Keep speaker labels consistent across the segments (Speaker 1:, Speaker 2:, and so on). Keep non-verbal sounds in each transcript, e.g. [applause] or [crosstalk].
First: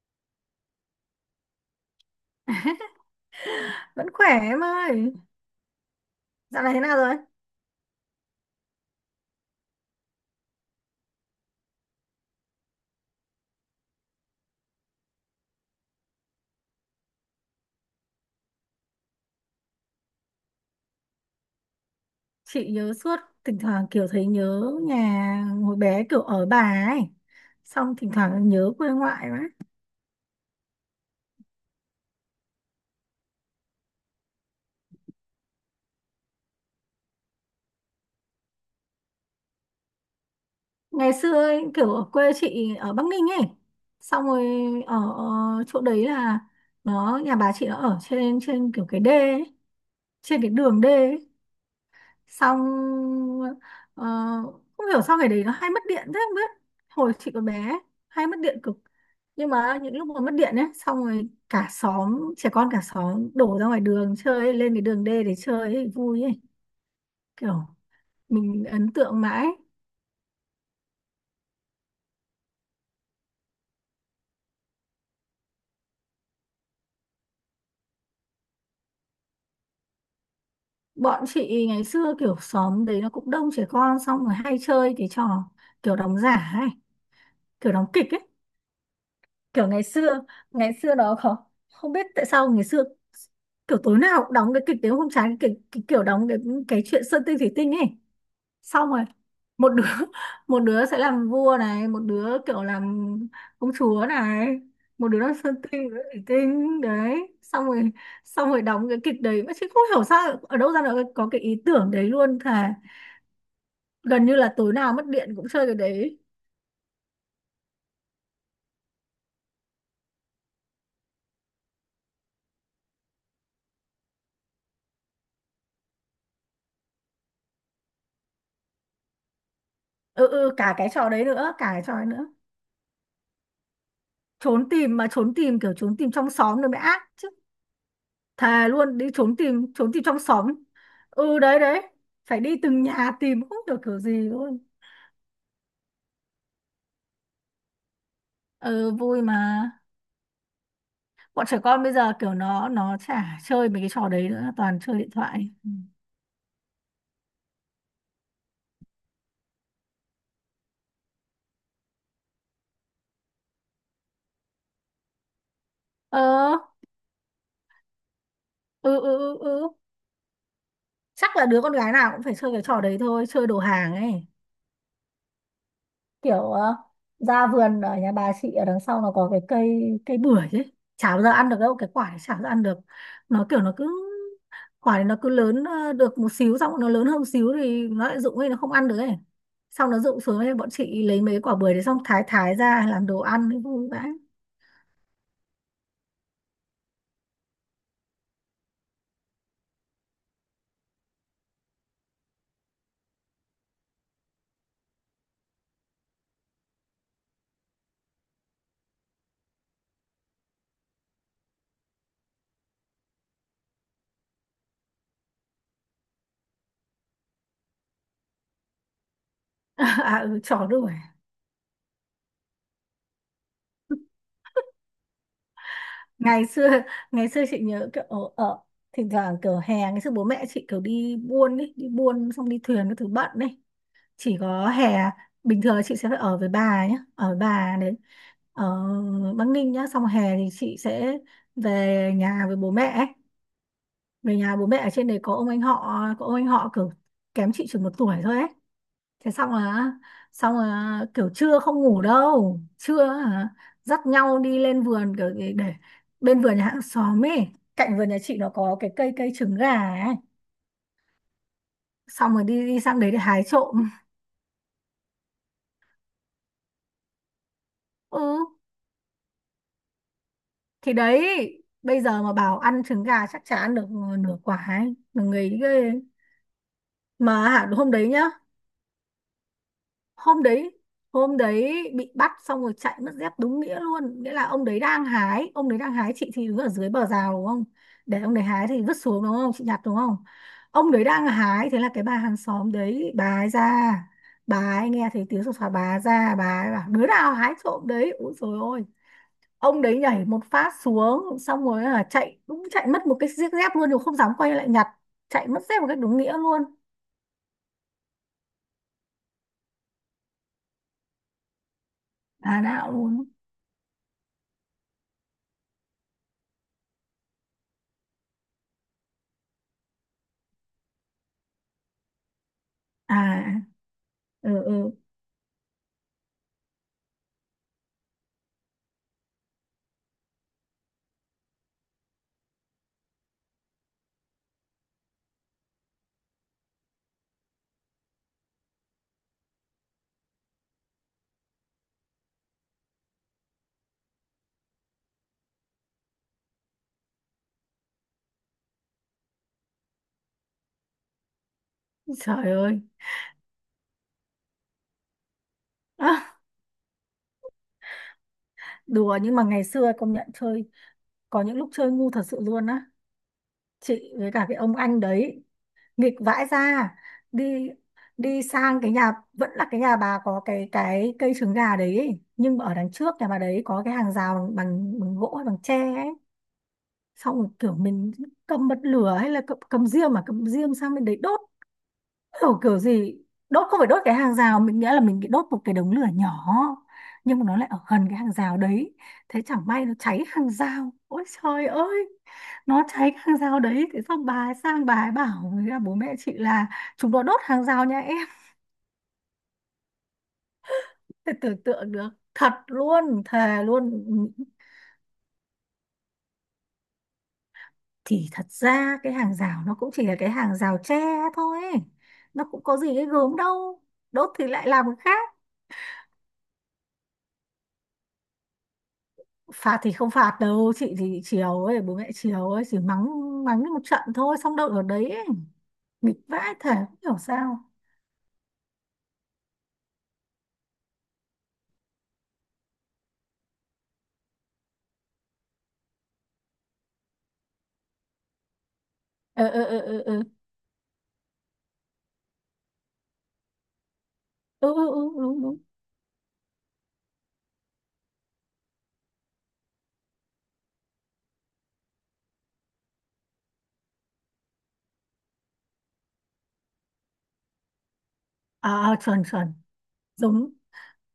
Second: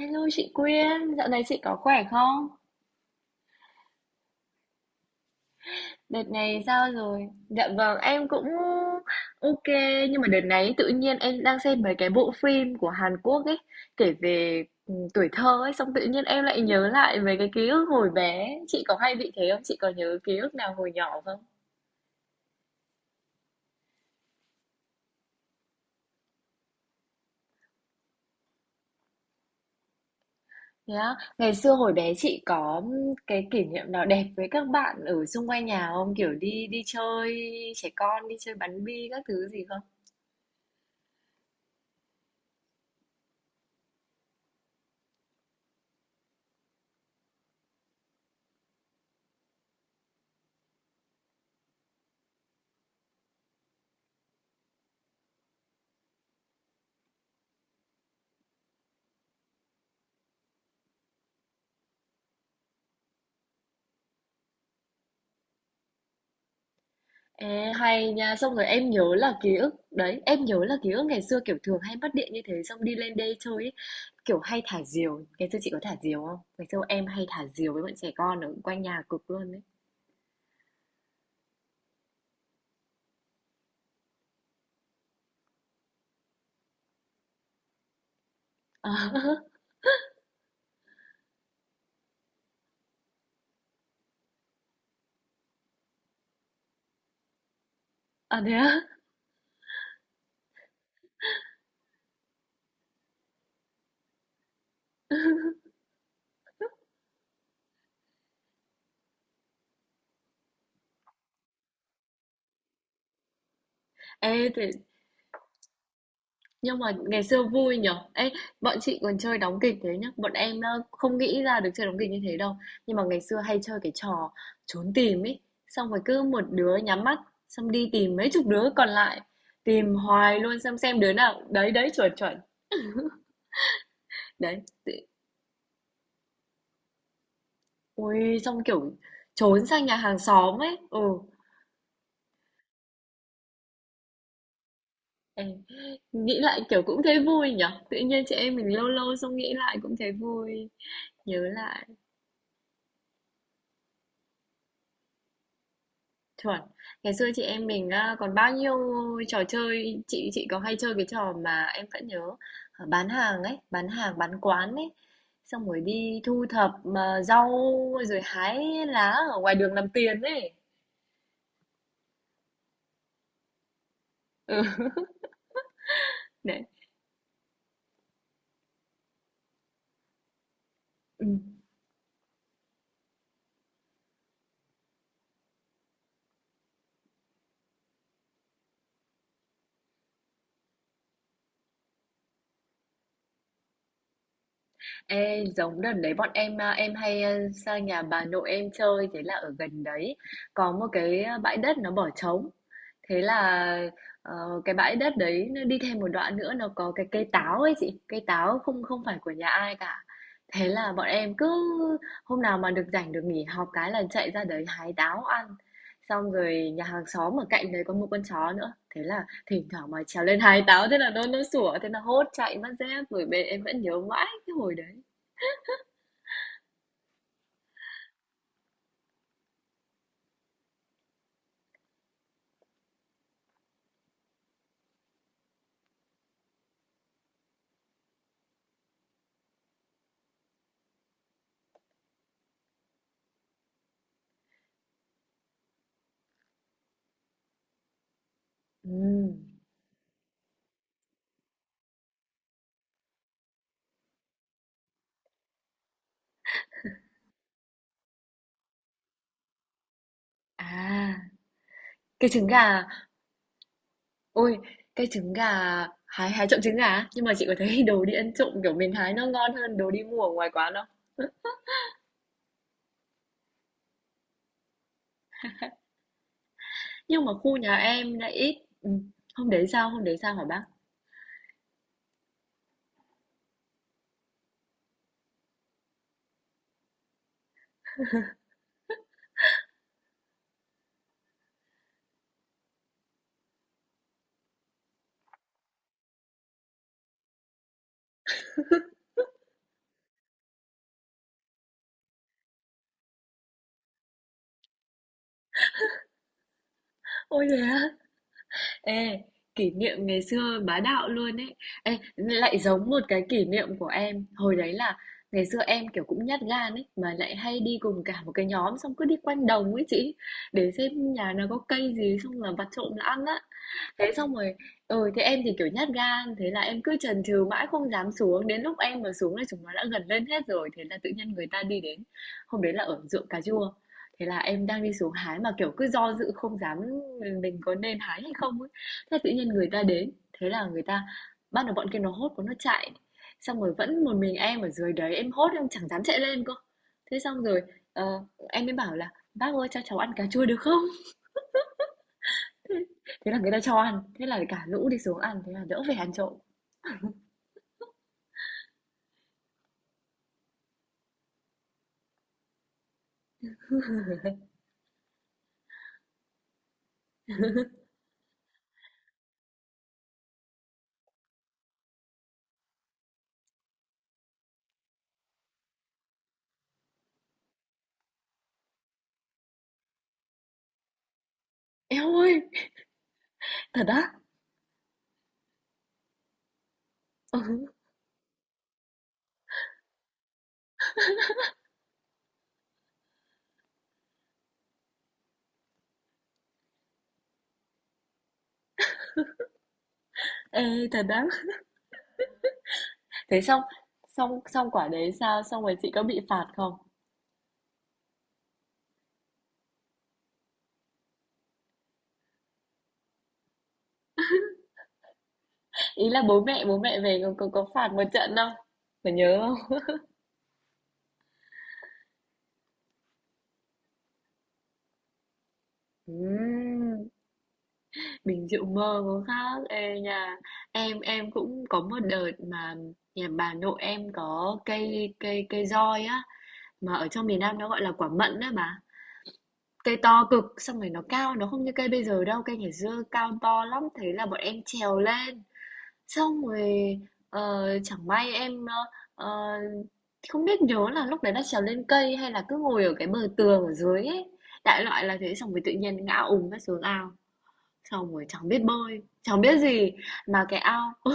Speaker 1: Hello chị Quyên, dạo này chị có khỏe không?
Speaker 2: Vẫn khỏe em ơi.
Speaker 1: Đợt này
Speaker 2: Dạo này thế
Speaker 1: sao
Speaker 2: nào rồi?
Speaker 1: rồi? Dạ vâng, em cũng ok nhưng mà đợt này tự nhiên em đang xem mấy cái bộ phim của Hàn Quốc ấy kể về tuổi thơ ấy xong tự nhiên em lại nhớ lại về cái ký ức hồi bé. Chị có hay bị thế không? Chị có nhớ ký ức nào hồi nhỏ không?
Speaker 2: Chị nhớ suốt. Thỉnh thoảng kiểu thấy nhớ nhà hồi bé kiểu ở bà ấy, xong thỉnh thoảng nhớ quê ngoại quá.
Speaker 1: Thế á. Ngày xưa hồi bé chị có cái kỷ niệm nào đẹp với các bạn ở xung quanh nhà không? Kiểu đi đi chơi trẻ con, đi chơi bắn bi các thứ gì không?
Speaker 2: Ngày xưa ấy, kiểu ở quê chị ở Bắc Ninh ấy, xong rồi ở, chỗ đấy là, nó nhà bà chị nó ở trên trên kiểu cái đê ấy, trên cái đường đê ấy. Xong ờ, không hiểu sao ngày đấy nó hay mất điện thế không biết. Hồi chị còn bé hay mất điện cực. Nhưng mà những lúc mà mất điện ấy, xong rồi cả xóm trẻ con, cả xóm đổ ra ngoài đường chơi ấy, lên cái đường đê để chơi ấy, vui ấy. Kiểu
Speaker 1: À, hay nha, xong
Speaker 2: mình
Speaker 1: rồi em
Speaker 2: ấn
Speaker 1: nhớ
Speaker 2: tượng
Speaker 1: là
Speaker 2: mãi.
Speaker 1: ký ức đấy, em nhớ là ký ức ngày xưa kiểu thường hay mất điện như thế xong đi lên đê chơi ấy, kiểu hay thả diều. Ngày xưa chị có thả diều không? Ngày xưa em hay thả diều với bọn trẻ con ở quanh nhà cực luôn đấy.
Speaker 2: Bọn chị ngày xưa kiểu xóm đấy nó cũng đông trẻ con, xong rồi hay chơi cái trò kiểu đóng giả ấy, kiểu đóng kịch ấy. Kiểu
Speaker 1: [laughs]
Speaker 2: ngày xưa, ngày xưa đó không, biết tại sao ngày xưa kiểu tối nào cũng đóng cái kịch tiếng hôm trái cái kiểu đóng cái chuyện Sơn Tinh Thủy Tinh ấy.
Speaker 1: À, à thế á?
Speaker 2: Xong rồi một đứa [laughs] một đứa sẽ làm vua này, một đứa kiểu làm công chúa này, một đứa làm Sơn Tinh, một đứa Thủy Tinh đấy. Xong rồi đóng cái kịch đấy mà chị không hiểu sao ở đâu ra nó có cái ý tưởng đấy luôn thà. Gần như
Speaker 1: Ê,
Speaker 2: là
Speaker 1: thế
Speaker 2: tối nào mất điện cũng chơi cái đấy.
Speaker 1: nhưng mà ngày xưa vui nhở. Ê, bọn chị còn chơi đóng kịch thế nhá. Bọn em không nghĩ ra được chơi đóng kịch như thế đâu. Nhưng mà ngày xưa hay chơi cái trò trốn tìm ấy. Xong rồi cứ một đứa nhắm mắt, xong đi tìm mấy chục đứa còn lại. Tìm
Speaker 2: Ừ,
Speaker 1: hoài
Speaker 2: ừ,
Speaker 1: luôn
Speaker 2: cả cái
Speaker 1: xem
Speaker 2: trò
Speaker 1: đứa
Speaker 2: đấy
Speaker 1: nào.
Speaker 2: nữa, cả
Speaker 1: Đấy,
Speaker 2: cái
Speaker 1: đấy,
Speaker 2: trò đấy
Speaker 1: chuẩn,
Speaker 2: nữa.
Speaker 1: chuẩn. Đấy.
Speaker 2: Trốn tìm mà, trốn tìm kiểu trốn tìm trong xóm nữa mới ác chứ.
Speaker 1: Ui, xong
Speaker 2: Thề
Speaker 1: kiểu
Speaker 2: luôn đi trốn
Speaker 1: trốn
Speaker 2: tìm,
Speaker 1: sang
Speaker 2: trốn
Speaker 1: nhà
Speaker 2: tìm
Speaker 1: hàng
Speaker 2: trong xóm.
Speaker 1: xóm ấy. Ừ.
Speaker 2: Ừ, đấy, đấy, phải đi từng nhà tìm không được kiểu gì luôn.
Speaker 1: Ê, nghĩ lại kiểu cũng thấy vui nhở. Tự nhiên chị em mình lâu
Speaker 2: Ừ
Speaker 1: lâu
Speaker 2: vui
Speaker 1: xong
Speaker 2: mà.
Speaker 1: nghĩ lại cũng thấy vui. Nhớ
Speaker 2: Bọn trẻ con
Speaker 1: lại.
Speaker 2: bây giờ kiểu nó chả chơi mấy cái trò đấy nữa, toàn chơi điện thoại. Ừ.
Speaker 1: Chuẩn. Ngày xưa chị em mình á, còn bao nhiêu trò chơi, chị có hay chơi cái trò mà em vẫn nhớ, ờ, bán hàng ấy, bán hàng, bán quán ấy. Xong rồi đi thu
Speaker 2: Ờ.
Speaker 1: thập mà rau rồi hái
Speaker 2: Ừ,
Speaker 1: lá
Speaker 2: ừ, ừ,
Speaker 1: ở ngoài
Speaker 2: ừ.
Speaker 1: đường làm tiền ấy.
Speaker 2: Chắc là đứa con gái nào cũng phải chơi cái trò đấy thôi, chơi đồ hàng ấy.
Speaker 1: Ừ. [laughs]
Speaker 2: Kiểu
Speaker 1: Đấy.
Speaker 2: ra vườn ở nhà bà chị ở đằng sau nó có cái cây cây bưởi ấy, chả bao
Speaker 1: Ừ.
Speaker 2: giờ ăn được đâu, cái quả này chả bao giờ ăn được. Nó kiểu nó cứ, quả này nó cứ lớn được một xíu, xong nó lớn hơn một xíu thì nó lại rụng ấy, nó không ăn được ấy, xong nó rụng xuống ấy, bọn chị lấy mấy quả bưởi đấy xong thái thái ra làm đồ ăn ấy, vui vãi.
Speaker 1: Ê, giống đợt đấy bọn em à, em hay à, sang nhà bà nội em chơi thế là ở gần đấy có một cái bãi đất nó bỏ trống thế là ờ, cái bãi đất đấy nó đi thêm một đoạn nữa nó có cái cây táo ấy chị, cây táo không, không phải của nhà ai cả, thế là bọn em cứ hôm nào mà được rảnh được nghỉ học cái là chạy ra đấy hái táo ăn, xong rồi nhà hàng xóm ở cạnh đấy có một con chó nữa, thế là thỉnh
Speaker 2: [laughs]
Speaker 1: thoảng mà
Speaker 2: À,
Speaker 1: trèo lên
Speaker 2: ừ,
Speaker 1: hái
Speaker 2: chó
Speaker 1: táo
Speaker 2: đuổi.
Speaker 1: thế là nó sủa, thế là hốt chạy mất dép rồi, bên em vẫn nhớ mãi cái hồi đấy.
Speaker 2: Ngày xưa, ngày xưa chị nhớ kiểu ở, thỉnh thoảng kiểu hè ngày xưa bố mẹ chị kiểu đi buôn ấy, đi buôn xong đi thuyền cái thứ bận ấy, chỉ có hè. Bình thường là chị sẽ phải ở với bà nhé, ở với bà đấy ở Bắc Ninh nhá. Xong hè thì chị sẽ về nhà với bố mẹ ấy. Về nhà bố mẹ ở trên đấy có ông anh họ có ông anh họ kiểu kém chị chừng 1 tuổi thôi ấy.
Speaker 1: Ừm,
Speaker 2: Thế xong là kiểu trưa không ngủ đâu, trưa hả, dắt nhau đi lên vườn kiểu để bên vườn nhà hàng xóm ấy, cạnh vườn nhà chị nó có cái cây cây trứng gà ấy,
Speaker 1: à, cái
Speaker 2: xong rồi
Speaker 1: trứng
Speaker 2: đi đi
Speaker 1: gà,
Speaker 2: sang đấy để hái trộm.
Speaker 1: ôi, cái trứng gà, hái hái trộm trứng gà á? Nhưng mà chị có thấy [laughs] đồ đi
Speaker 2: Ừ,
Speaker 1: ăn trộm, kiểu, mình hái nó ngon hơn đồ đi mua ở ngoài quán không?
Speaker 2: thì đấy, bây giờ mà bảo ăn trứng gà chắc chả ăn được nửa quả ấy mà người ghê.
Speaker 1: Nhưng mà
Speaker 2: Mà
Speaker 1: khu
Speaker 2: hả,
Speaker 1: nhà
Speaker 2: hôm đấy
Speaker 1: em
Speaker 2: nhá
Speaker 1: lại ít. Hôm đấy sao
Speaker 2: hôm
Speaker 1: hả bác?
Speaker 2: đấy hôm đấy bị bắt, xong rồi chạy mất dép đúng nghĩa luôn. Nghĩa là ông đấy đang hái, chị thì đứng ở dưới bờ rào đúng không, để ông đấy hái thì vứt xuống đúng không, chị nhặt đúng không, ông đấy đang hái. Thế là cái bà hàng xóm đấy, bà ấy ra, bà ấy nghe thấy tiếng sột soạt, bà ấy ra, bà ấy bảo đứa nào hái trộm đấy. Úi dồi ôi, ông đấy nhảy một phát xuống, xong rồi là chạy, đúng chạy mất một cái chiếc dép luôn, rồi không dám quay lại nhặt. Chạy mất dép một cách đúng nghĩa luôn.
Speaker 1: Ôi, thế á? Ê, kỷ niệm ngày xưa bá đạo luôn ấy. Ê, lại
Speaker 2: À
Speaker 1: giống
Speaker 2: đạo
Speaker 1: một cái
Speaker 2: luôn.
Speaker 1: kỷ niệm của em. Hồi đấy là ngày xưa em, kiểu, cũng nhát gan ấy, mà lại hay đi cùng cả một cái nhóm, xong cứ đi quanh đồng ấy chị, để xem nhà nào có cây gì xong là vặt trộm là
Speaker 2: À,
Speaker 1: ăn á. Thế xong
Speaker 2: ừ,
Speaker 1: rồi
Speaker 2: ừ,
Speaker 1: thế em thì, kiểu, nhát gan, thế là em cứ chần chừ mãi không dám xuống, đến lúc em mà xuống là chúng nó đã gần lên hết rồi, thế là tự nhiên người ta đi đến. Hôm đấy là ở ruộng cà chua, thế là em đang đi xuống hái mà, kiểu, cứ do dự không dám mình có nên hái hay không ấy. Thế tự nhiên người ta đến, thế là người ta bắt đầu, bọn kia nó hốt của nó chạy, xong rồi vẫn một mình em ở dưới đấy, em hốt em chẳng dám chạy lên cơ. Thế xong rồi, ờ, em mới bảo là "Bác ơi cho cháu ăn cà chua được không?"
Speaker 2: trời ơi.
Speaker 1: [laughs] Thế là người ta cho ăn, thế là cả lũ đi xuống ăn, thế là đỡ phải ăn
Speaker 2: [laughs]
Speaker 1: trộm.
Speaker 2: Đùa nhưng mà ngày xưa công nhận chơi, có những lúc chơi ngu thật sự luôn á. Chị với cả cái ông anh đấy nghịch vãi ra. Đi đi sang cái nhà, vẫn là cái nhà bà có cái cây trứng gà đấy ấy. Nhưng mà ở đằng trước nhà bà đấy có cái hàng rào bằng bằng, bằng gỗ hay bằng tre ấy. Xong rồi kiểu mình cầm bật lửa, hay là cầm diêm, mà cầm diêm sang bên đấy đốt.
Speaker 1: Eo ơi,
Speaker 2: Kiểu kiểu gì, đốt không
Speaker 1: thật
Speaker 2: phải
Speaker 1: á?
Speaker 2: đốt cái hàng rào mình, nghĩa là mình bị đốt một cái đống lửa nhỏ, nhưng mà nó lại
Speaker 1: Ừ,
Speaker 2: ở gần cái hàng rào đấy, thế chẳng may nó cháy hàng rào. Ôi trời ơi, nó cháy cái hàng rào đấy, thế xong bà ấy sang, bà ấy bảo với cả bố mẹ chị là chúng nó đốt hàng rào nhà em.
Speaker 1: ê, thật á?
Speaker 2: Thế tưởng tượng được. Thật luôn,
Speaker 1: Thế xong,
Speaker 2: thề luôn.
Speaker 1: xong, xong quả đấy sao? Xong rồi chị có bị phạt không?
Speaker 2: Thì thật ra cái hàng rào nó cũng chỉ là cái hàng rào tre thôi, nó cũng có gì cái gớm đâu, đốt thì lại làm cái khác.
Speaker 1: Ý là bố mẹ về có phạt một trận không? Có nhớ không?
Speaker 2: Phạt thì không phạt đâu chị, thì chiều ấy bố mẹ chiều ấy chỉ mắng, mắng đi một trận thôi, xong đâu ở đấy ấy. Nghịch vãi thể không
Speaker 1: Ừm,
Speaker 2: hiểu sao.
Speaker 1: mình chịu mơ có khác. Ê, nhà em cũng có một đợt mà nhà bà nội em có cây cây cây roi á, mà ở trong miền Nam nó gọi là quả mận á bà.
Speaker 2: Ờ, ờ, ờ,
Speaker 1: Cây
Speaker 2: ờ, ờ.
Speaker 1: to cực, xong rồi nó cao, nó không như cây bây giờ đâu, cây ngày xưa cao to lắm, thế là bọn em
Speaker 2: Ừ, ừ,
Speaker 1: trèo
Speaker 2: ừ,
Speaker 1: lên.
Speaker 2: đúng đúng.
Speaker 1: Xong rồi chẳng may em ờ, không biết nhớ là lúc đấy là trèo lên cây hay là cứ ngồi ở cái bờ tường ở dưới ấy. Đại loại là thế, xong rồi tự nhiên ngã ùm ra xuống ao. Xong rồi chẳng biết
Speaker 2: À, à,
Speaker 1: bơi,
Speaker 2: chuẩn
Speaker 1: chẳng
Speaker 2: chuẩn.
Speaker 1: biết gì mà
Speaker 2: Giống.
Speaker 1: cái ao ớ,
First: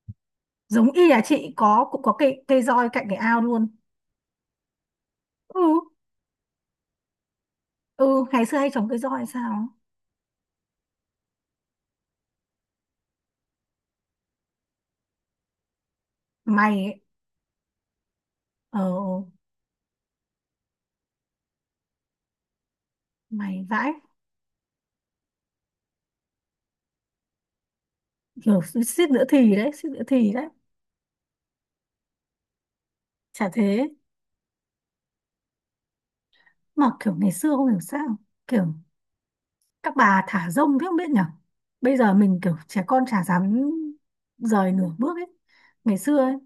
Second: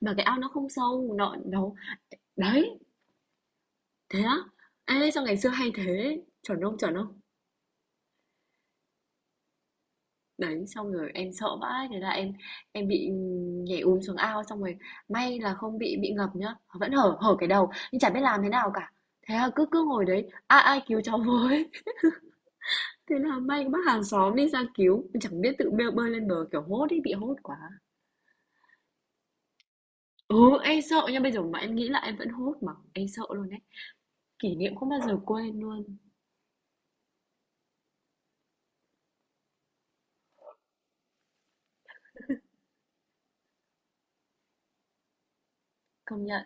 Speaker 1: mà cái ao nó không
Speaker 2: Giống y
Speaker 1: sâu,
Speaker 2: là
Speaker 1: nó
Speaker 2: chị
Speaker 1: nó
Speaker 2: có cũng có cây cây
Speaker 1: đấy,
Speaker 2: roi cạnh cái ao luôn.
Speaker 1: thế á. Ê sao ngày xưa
Speaker 2: Ừ,
Speaker 1: hay thế, chuẩn không chuẩn không?
Speaker 2: ừ, ngày xưa hay trồng cây roi hay sao.
Speaker 1: Đấy, xong rồi em sợ vãi, thế là em bị nhảy úm xuống ao, xong rồi may là không bị ngập nhá,
Speaker 2: Mày
Speaker 1: vẫn
Speaker 2: ấy,
Speaker 1: hở hở cái đầu, nhưng chả biết làm thế nào
Speaker 2: ờ,
Speaker 1: cả.
Speaker 2: ờ,
Speaker 1: Thế là cứ cứ ngồi đấy, ai ai cứu cháu với. [laughs] Thế là may
Speaker 2: mày
Speaker 1: bác
Speaker 2: vãi
Speaker 1: hàng xóm đi ra cứu, mình chẳng biết tự bơi, bơi lên bờ kiểu hốt ấy, bị hốt quá.
Speaker 2: kiểu suýt nữa thì đấy, suýt nữa thì
Speaker 1: Ừ,
Speaker 2: đấy.
Speaker 1: em sợ nha, bây giờ mà em nghĩ là em vẫn hốt mà, em sợ
Speaker 2: Chả
Speaker 1: luôn đấy.
Speaker 2: thế.
Speaker 1: Kỷ niệm không bao giờ quên luôn,
Speaker 2: Mà kiểu ngày xưa không hiểu sao kiểu các bà thả rông thế không biết nhở. Bây giờ mình kiểu trẻ con chả dám rời nửa bước ấy. Ngày xưa
Speaker 1: công
Speaker 2: ấy,
Speaker 1: nhận.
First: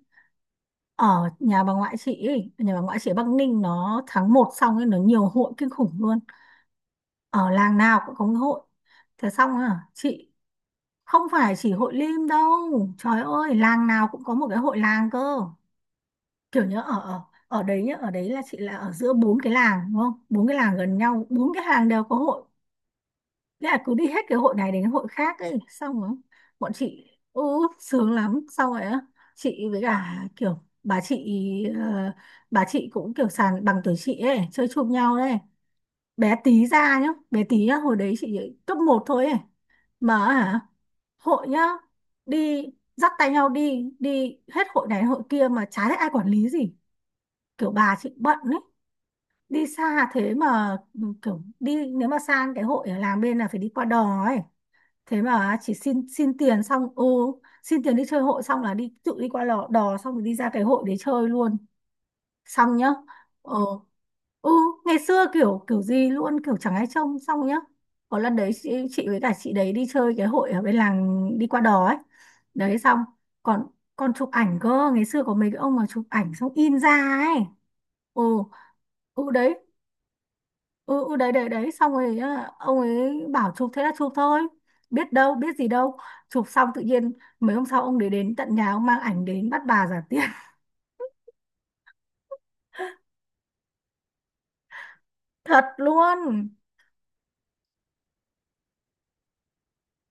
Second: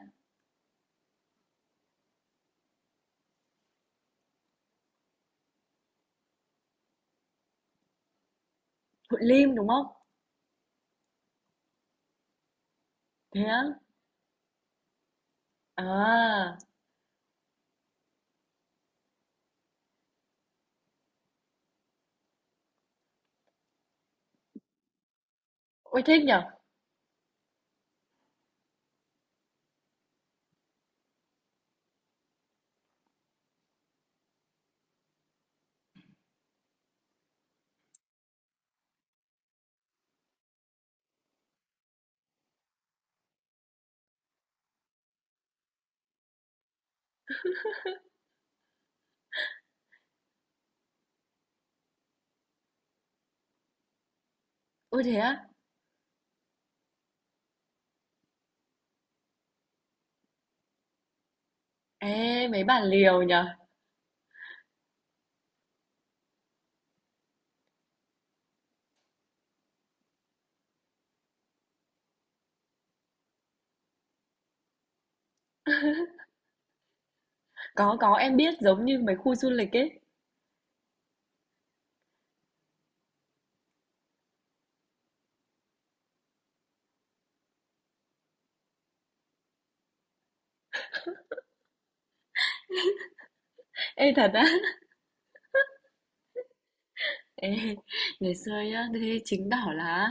Speaker 2: ở nhà bà ngoại chị ấy, nhà bà ngoại chị ở Bắc Ninh, nó tháng 1 xong ấy, nó nhiều hội kinh khủng luôn, ở làng nào cũng có cái hội.
Speaker 1: Hội
Speaker 2: Thế xong
Speaker 1: Lim đúng không?
Speaker 2: à chị, không phải chỉ Hội Lim đâu. Trời
Speaker 1: Thế
Speaker 2: ơi
Speaker 1: á?
Speaker 2: làng nào cũng có một cái hội làng cơ.
Speaker 1: À,
Speaker 2: Kiểu nhớ ở ở ở đấy nhá, ở đấy là chị là ở giữa bốn cái làng đúng không, bốn cái làng gần nhau, bốn cái làng đều có hội. Thế là cứ đi hết cái hội này đến hội khác ấy, xong
Speaker 1: ôi
Speaker 2: rồi
Speaker 1: thích nhở?
Speaker 2: bọn chị ừ, sướng lắm, xong rồi á, chị với cả kiểu bà chị, ờ, bà chị cũng kiểu sàn bằng tuổi chị ấy chơi chung nhau đấy, bé tí ra nhá, bé tí nhá, hồi đấy chị cấp 1 thôi ấy. Mà hả, hội nhá, đi dắt tay nhau đi đi hết hội này đến hội kia mà chả thấy ai quản lý gì, kiểu bà chị bận ấy, đi xa thế mà ừ, kiểu đi nếu mà sang cái hội ở làng bên là phải đi qua đò ấy.
Speaker 1: Ôi thế
Speaker 2: Thế
Speaker 1: á?
Speaker 2: mà chỉ xin xin tiền, xong xin tiền đi chơi hội, xong là đi tự đi qua lò, đò, xong rồi đi ra cái hội để chơi luôn.
Speaker 1: Ê, mấy
Speaker 2: Xong
Speaker 1: bà
Speaker 2: nhá.
Speaker 1: liều nhở?
Speaker 2: Ờ, ừ. Ngày xưa kiểu kiểu gì luôn, kiểu chẳng ai trông, xong nhá. Có lần đấy chị với cả chị đấy đi chơi cái hội ở bên làng, đi qua đò ấy, đấy xong còn còn chụp ảnh cơ. Ngày xưa có mấy cái ông mà chụp ảnh xong in ra ấy.
Speaker 1: Có,
Speaker 2: Ừ,
Speaker 1: em biết giống như mấy
Speaker 2: ừ
Speaker 1: khu du
Speaker 2: đấy.
Speaker 1: lịch ấy.
Speaker 2: Ừ, ừ đấy, đấy, đấy, xong rồi á, ông ấy bảo chụp thế là chụp thôi, biết đâu biết gì đâu, chụp xong tự nhiên mấy hôm sau ông để đến tận nhà, ông mang ảnh đến bắt bà giả tiền. [laughs]
Speaker 1: Ê thật á.
Speaker 2: Thật luôn.
Speaker 1: Ê, ngày xưa nhá, thế chứng tỏ là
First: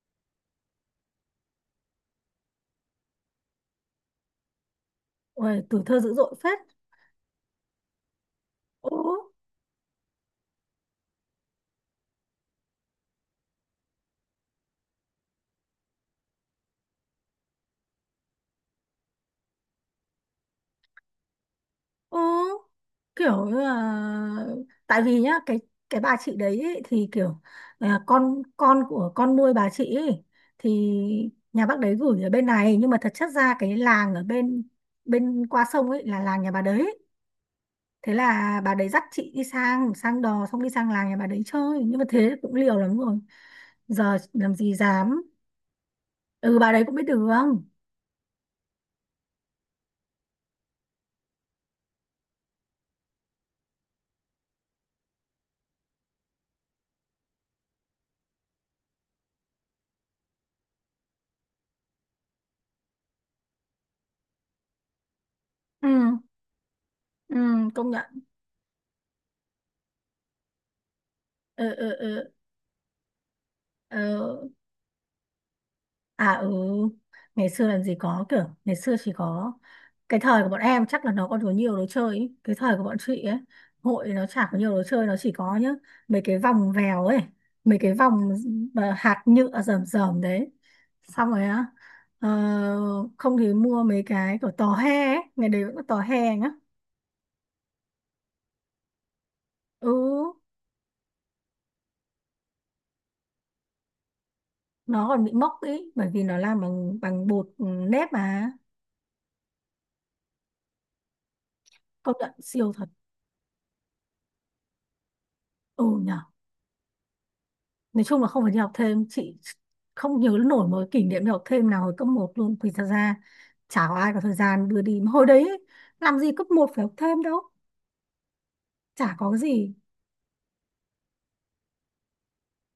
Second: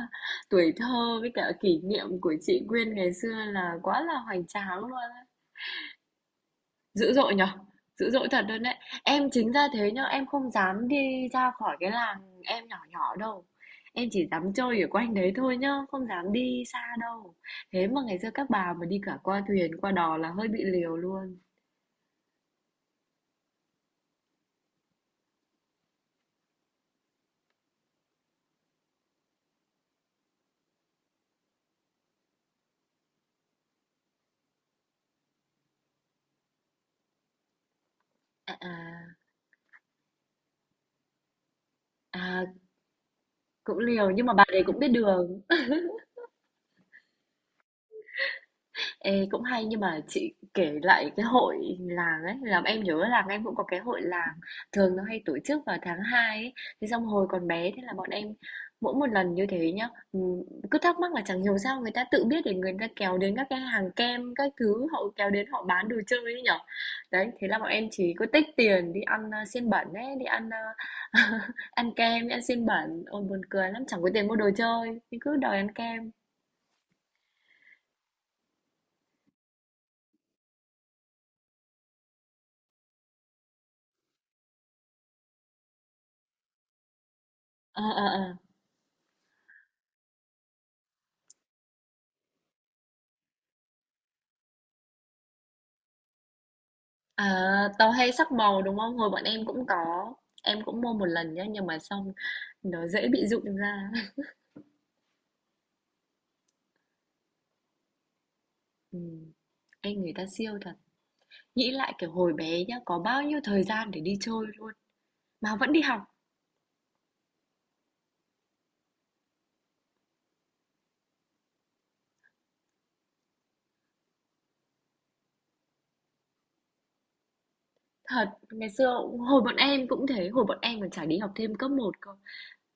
Speaker 1: tuổi thơ với cả kỷ niệm của chị Quyên ngày xưa là quá là hoành tráng luôn á.
Speaker 2: Ôi, tuổi thơ dữ dội phết.
Speaker 1: Dữ dội nhở? Dữ dội thật luôn đấy.
Speaker 2: Ừ,
Speaker 1: Em chính ra thế nhá, em không dám đi ra khỏi cái làng em nhỏ nhỏ đâu. Em chỉ dám chơi ở quanh đấy thôi nhá, không dám đi xa đâu. Thế mà ngày xưa các bà mà đi cả qua thuyền, qua đò là hơi bị liều luôn.
Speaker 2: ừ, kiểu như là, tại vì nhá, cái bà chị đấy ý, thì kiểu à, con của con nuôi bà chị ý, thì nhà bác đấy gửi ở bên này nhưng mà thật chất ra cái làng ở bên bên qua sông ấy là làng nhà bà đấy. Thế
Speaker 1: À,
Speaker 2: là bà
Speaker 1: à,
Speaker 2: đấy dắt chị đi sang sang đò, xong đi sang làng nhà bà đấy chơi, nhưng mà thế
Speaker 1: à,
Speaker 2: cũng liều lắm rồi.
Speaker 1: cũng liều
Speaker 2: Giờ
Speaker 1: nhưng mà bà
Speaker 2: làm
Speaker 1: đấy
Speaker 2: gì
Speaker 1: cũng biết
Speaker 2: dám.
Speaker 1: đường.
Speaker 2: Ừ, bà đấy cũng biết đường.
Speaker 1: Ê, cũng hay nhưng mà chị kể lại cái hội làng ấy làm em nhớ là em cũng có cái hội làng, thường nó hay tổ chức vào tháng 2 ấy, thế xong hồi còn bé thế là bọn em mỗi một lần như thế nhá cứ thắc mắc là chẳng hiểu sao người ta tự biết để người ta kéo đến các cái hàng kem các thứ họ kéo đến họ bán
Speaker 2: Ừ,
Speaker 1: đồ chơi ấy nhở. Đấy
Speaker 2: ừ,
Speaker 1: thế là bọn em
Speaker 2: công nhận.
Speaker 1: chỉ có tích tiền đi ăn xiên bẩn ấy, đi ăn ờ, [laughs]
Speaker 2: Ừ, ừ,
Speaker 1: ăn kem
Speaker 2: ừ,
Speaker 1: đi ăn xiên bẩn, ôi buồn cười lắm, chẳng có tiền mua đồ
Speaker 2: ừ.
Speaker 1: chơi nhưng cứ đòi ăn kem.
Speaker 2: À, ừ, ngày xưa làm gì có kiểu, ngày xưa chỉ có, cái thời của bọn em chắc là nó còn có nhiều đồ chơi ý. Cái thời của bọn chị ấy, hội nó chả có nhiều đồ chơi, nó chỉ có nhá, mấy cái vòng vèo ấy, mấy
Speaker 1: Ờ
Speaker 2: cái
Speaker 1: ờ
Speaker 2: vòng
Speaker 1: ờ.
Speaker 2: mà hạt nhựa rờm rờm đấy. Xong rồi á, ờ, không thì mua mấy cái kiểu tò he ấy, ngày đấy vẫn có tò he nhá.
Speaker 1: À, tàu hay sắc màu, đúng không? Hồi bọn em cũng
Speaker 2: Ừ,
Speaker 1: có, em cũng mua một lần nhá, nhưng mà xong nó dễ bị rụng ra. [laughs]
Speaker 2: nó còn bị mốc ý, bởi vì nó làm bằng bằng bột ừ, nếp mà,
Speaker 1: Ừm, anh người ta siêu thật. Nghĩ lại kiểu
Speaker 2: công nhận
Speaker 1: hồi bé
Speaker 2: siêu
Speaker 1: nhá,
Speaker 2: thật.
Speaker 1: có bao nhiêu thời gian để đi chơi luôn mà vẫn đi
Speaker 2: Ừ
Speaker 1: học.
Speaker 2: nhỉ. Nói chung là không phải đi học thêm, chị không nhớ nổi một kỷ niệm đi học thêm nào hồi cấp 1 luôn, vì thật ra chả có ai có thời gian đưa đi mà hồi đấy ấy, làm gì cấp 1 phải học thêm đâu,
Speaker 1: Thật, ngày xưa
Speaker 2: chả có cái
Speaker 1: hồi bọn
Speaker 2: gì.
Speaker 1: em cũng thế, hồi bọn em còn chả đi học thêm cấp một cơ.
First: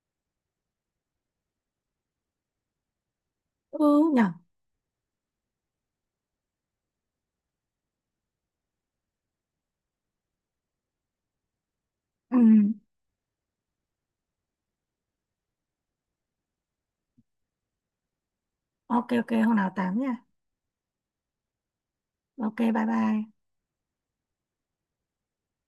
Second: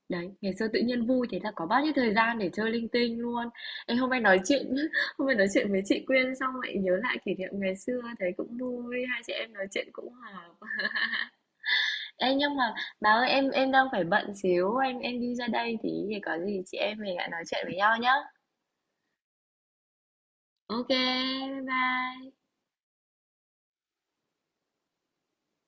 Speaker 1: Đấy, ngày xưa tự nhiên vui thế là có bao nhiêu thời gian để chơi linh tinh luôn. Em
Speaker 2: Ừ
Speaker 1: hôm nay
Speaker 2: nhở.
Speaker 1: nói chuyện [laughs] hôm nay nói chuyện với chị Quyên xong lại nhớ lại kỷ niệm ngày xưa thấy cũng vui, hai chị em nói chuyện cũng hòa. Ê,
Speaker 2: Ừ,
Speaker 1: nhưng mà bà ơi em đang phải bận xíu, em đi ra đây tí thì có gì chị em mình lại nói chuyện với nhau nhá.
Speaker 2: ok, ok, hôm nào tám nha.
Speaker 1: Ok bye bye.
Speaker 2: Ok, bye bye.